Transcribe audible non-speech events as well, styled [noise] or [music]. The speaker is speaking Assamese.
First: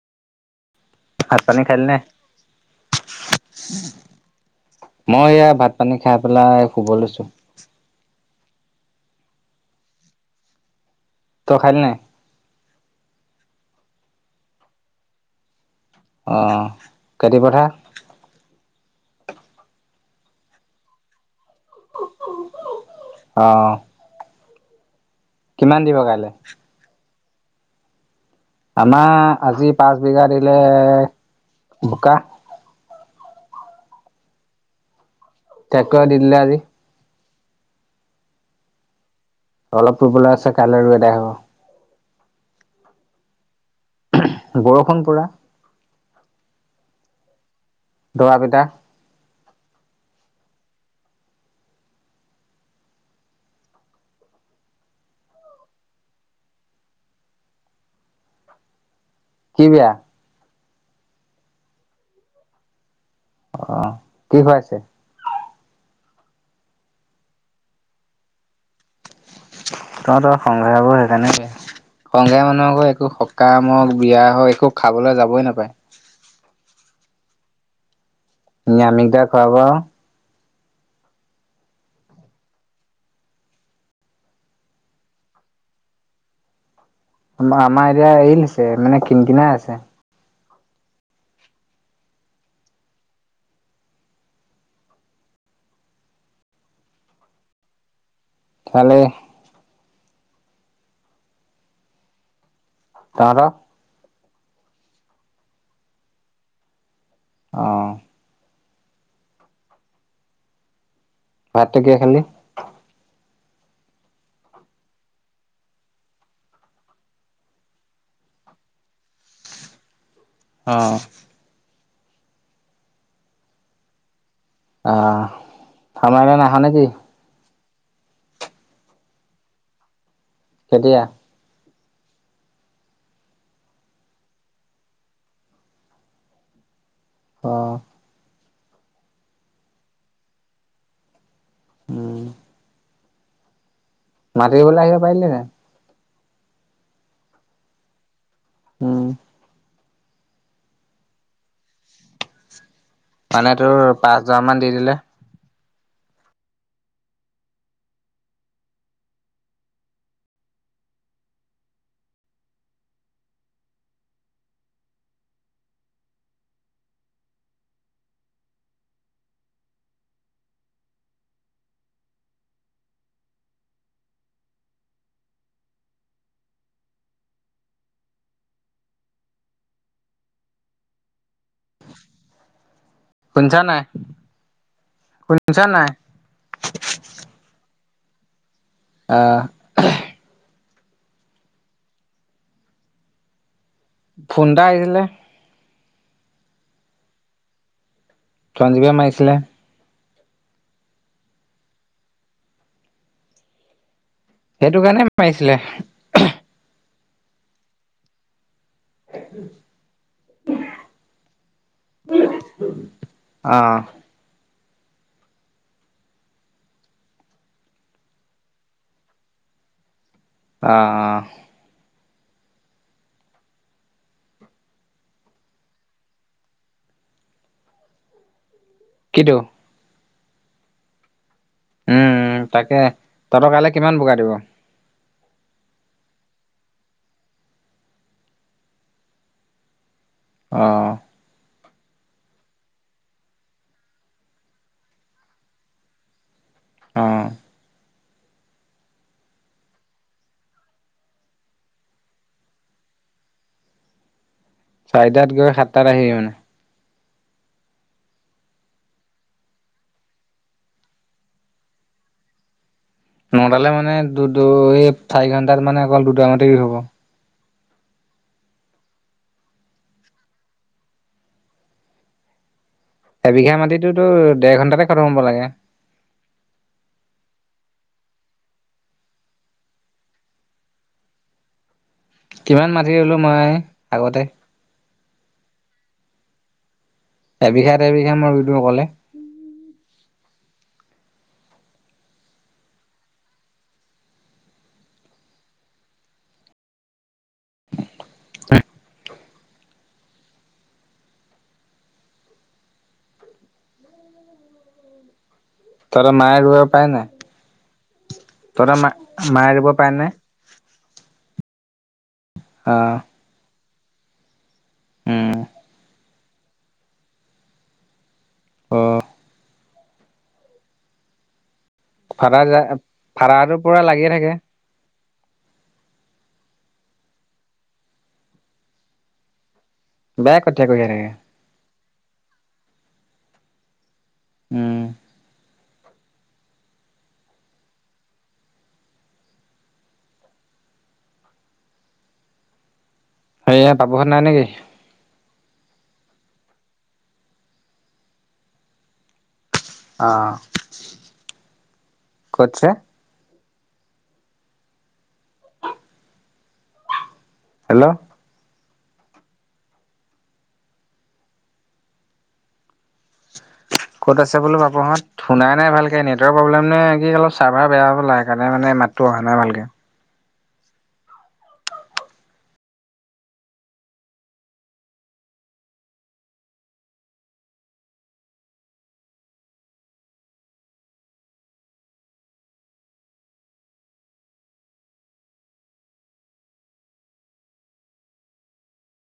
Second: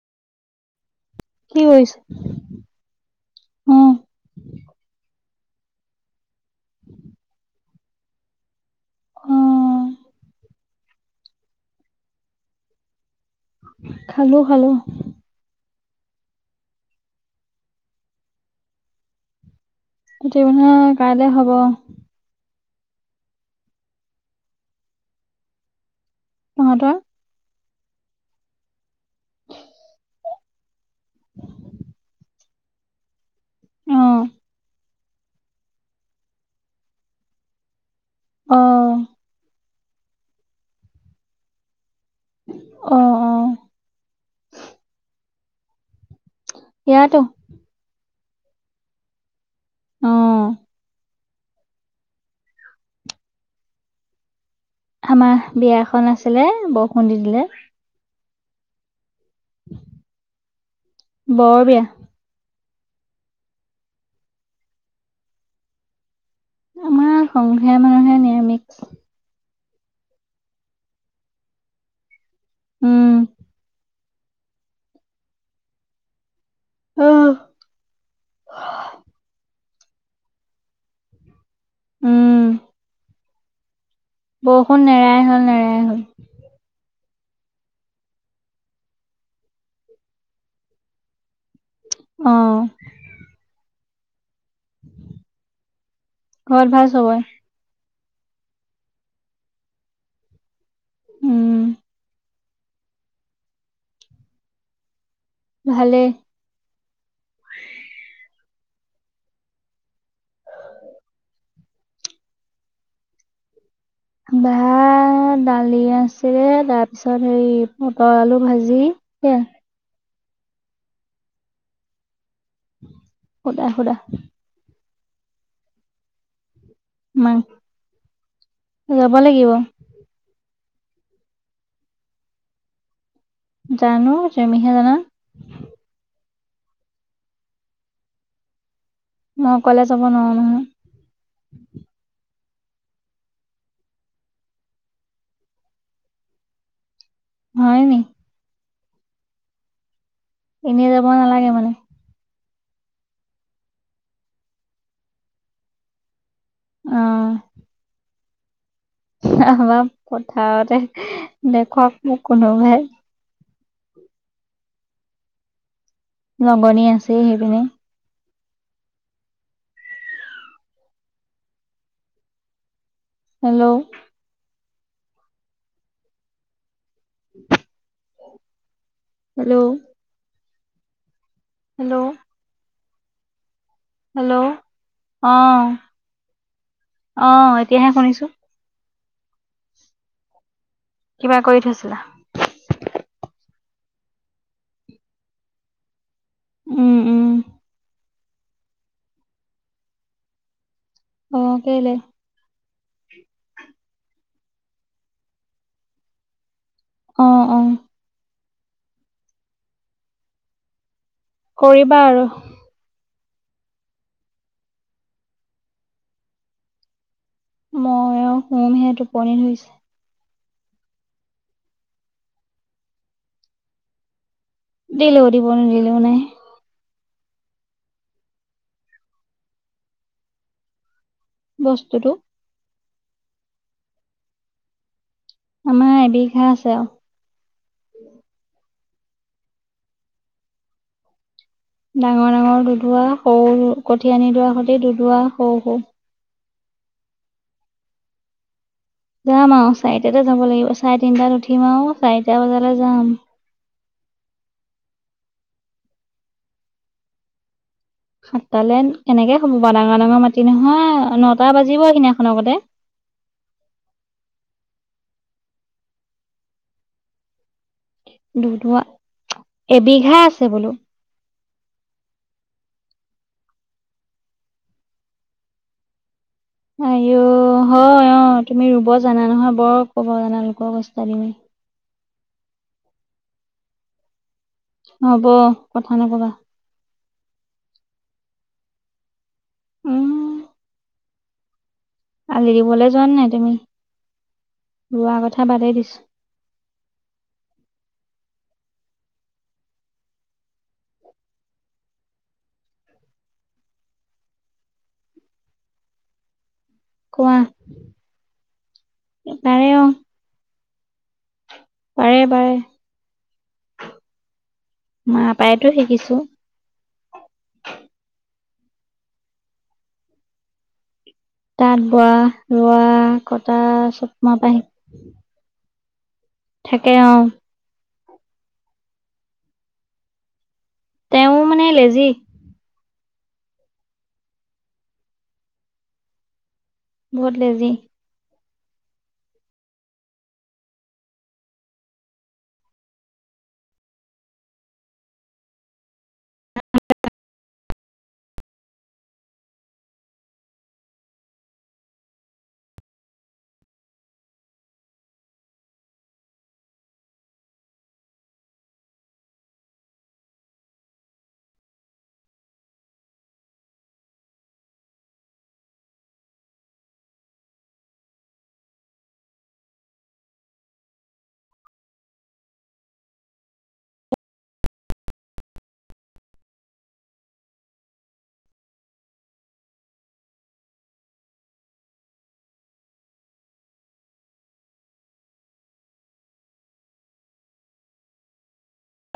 ভাত-পানী কি খালি কৰিছে? নাই? অ', মই এইয়া, ভাত ভাত-পানী খাই পেলাই, শুব লৈছোঁ। অ'! তই খালি নাই? খালোঁ, খালোঁ। অ'! খেতি পথাৰ? খেতি মানে, কাইলে হ'ব। অ'। কিমান দিব কাইলে? তহঁতৰ? আমাৰ আজি পাঁচ বিঘা দিলে বোকা। অ', ট্ৰেক্টৰে দি দিলে আজি। অ'। অলপ ৰুবলৈ আছে কাইলৈ ৰুই এদাই হ'ব। অ', অ'। বৰষুণ পুৰা। ইয়াতো। দবা পিটা। অ'। আমাৰ বিয়া এখন আছিলে বৰষুণ দি দিলে। কি বিয়া? বৰ বিয়া। অ', কি খুৱাইছে? আমাৰ সংঘয়া মানুহে নিৰামিষ। তহঁতৰ সংঘয়াবোৰ সেইকাৰণে বেয়া। সংঘয়া মানুহকবোৰ একো উম, সকাম হওঁক বিয়া হয় একো খাবলৈ যাবই নাপায়। অহ। নিৰামিষ দাল খুৱাব। উম। বৰষুণ নেৰাই হ'ল নেৰাই হ'ল। আমা-আমাৰ এতিয়া এৰিলেছে মানে কিন কিনাই আছে। অ'। ঘৰত ভাল চবয়ে? ভালেই। উম। তহঁতৰ? ভালেই। অ'। ভাতটো কিহে খালি? ভাত দালি আছিলে তাৰপিছত হেৰি পটল আলু ভাজি। সেইয়ায়ে। অ'। সুদা সুদা। অহ আমাৰ এয়ালৈ নাহনে কি? মা, যাব লাগিব। কেতিয়া? জানো তুমিহে জানা। অ'। মই অকলে যাব নোৱাৰো নহয়। উম। [unintelligible] আহিব পাৰিলিহেতেঁন। হয় নি? উম। এনেই যাব নালাগে মানে? মানে তোৰ পাঁচ হাজাৰ মান দি দিলে। অ'। আমাৰ পথাৰতে দেখক মোক কোনোবাই। লগনীয়া আছেই, সেইপিনে। হেল্ল'? [unintelligible] হেল্ল'? হেল্ল'? শুনিছা নাই? হেল্ল'? শুনিছ অ' নাই অ'! এতিয়াহে, শুনিছোঁ। অ'! কিবা কৰি থৈছিলা? ফোন এটা আহিছিলে। উম, উম। চঞ্জীৱে মাৰিছিলে। অ'! কেলে? সেইটো কাৰণে, মাৰিছিলে। অ' অ'! [unintelligible] কৰিবা আৰু। অ'! মই আৰু শুমহে, টোপনি ধৰিছে। অ' অ'! দিলেও দিব, নিদিলেও নাই। কিটো? উম, বস্তুটো উম! তাকে, [unintelligible] কিমান ভগাই দিব? আমাৰ এবিঘা আছে, আৰু। অ'! ডাঙৰ- ডাঙৰ দুদুবা, সৰু কঠিয়া আনি, থোৱা সৈতে, দুদুবা সৰু-সৰু। অ'! যাম আৰু চাৰিটাতে যাব লাগিব, চাৰে তিনটাত উঠিম আৰু চাৰিটা বজালৈ যাম। চাৰিটাত গৈ, সাতটাত আহিবি মানে? সাতটালৈ, তেনেকে হ'ব বাৰু ডাঙৰ-ডাঙৰ মাটি নহয়! নটা বাজিব, সেইদিনাখন গতে। নটালে মানে, দু দুই, চাৰি ঘণ্টাত মানে, অকল দুটা মাটি ৰোই হ'ব। দুদুবা, এবিঘা আছে বোলো! এবিঘা মাটিতটোতো, ডেৰ ঘণ্টাতে খটম হ'ব লাগে? আই অ'! হয়, অ'! তুমি ৰোব জানা নহয়? বৰ ক'ব জানা লোকক উষ্টাডি মাৰি। কিমান মাটি ৰোলো মই, আগতে। হ'ব, কথা নক'বা। এবিঘা, এবিঘা মই ৰোই দিওঁ অকলে। উম! আলি দিবলৈ যোৱা নাই তুমি? ৰোৱা কথা বাদেই দিছোঁ। তহঁত মায়ে ৰোব পাৰে নোৱাৰে? কোৱা তহঁতে মা, মায়ে ৰোব পাৰে নোৱাৰে? পাৰে, পাৰে। অ' উম মা পায়তো শিকিছোঁ। অ'! তাঁত-বোৱা, ফাদাৰ যা ৰোৱা- ফাদাৰটো কটা, পুৰা লাগিয়ে চব থাকে। মাৰ পৰাই শিক থাকে, অ'! বেয়া! কঠিয়া কঢ়িয়াই থাকে। তেওঁ মানে, লেজি। উম! বহুত লেজি! সেইয়ে, পাপুহঁত নাই নেকি? অ'! ক'ত আছে? হেল্ল'? ক'ত আছে বোলো বাপুহত। থু নাই নাই ভালকৈ নেটৱৰ্কৰ প্ৰব্লেম নে কি চাৰ্ভাৰ বেয়া হৈ গ'ল সেইকাৰণে মানে মাতটো অহা নাই ভালকৈ।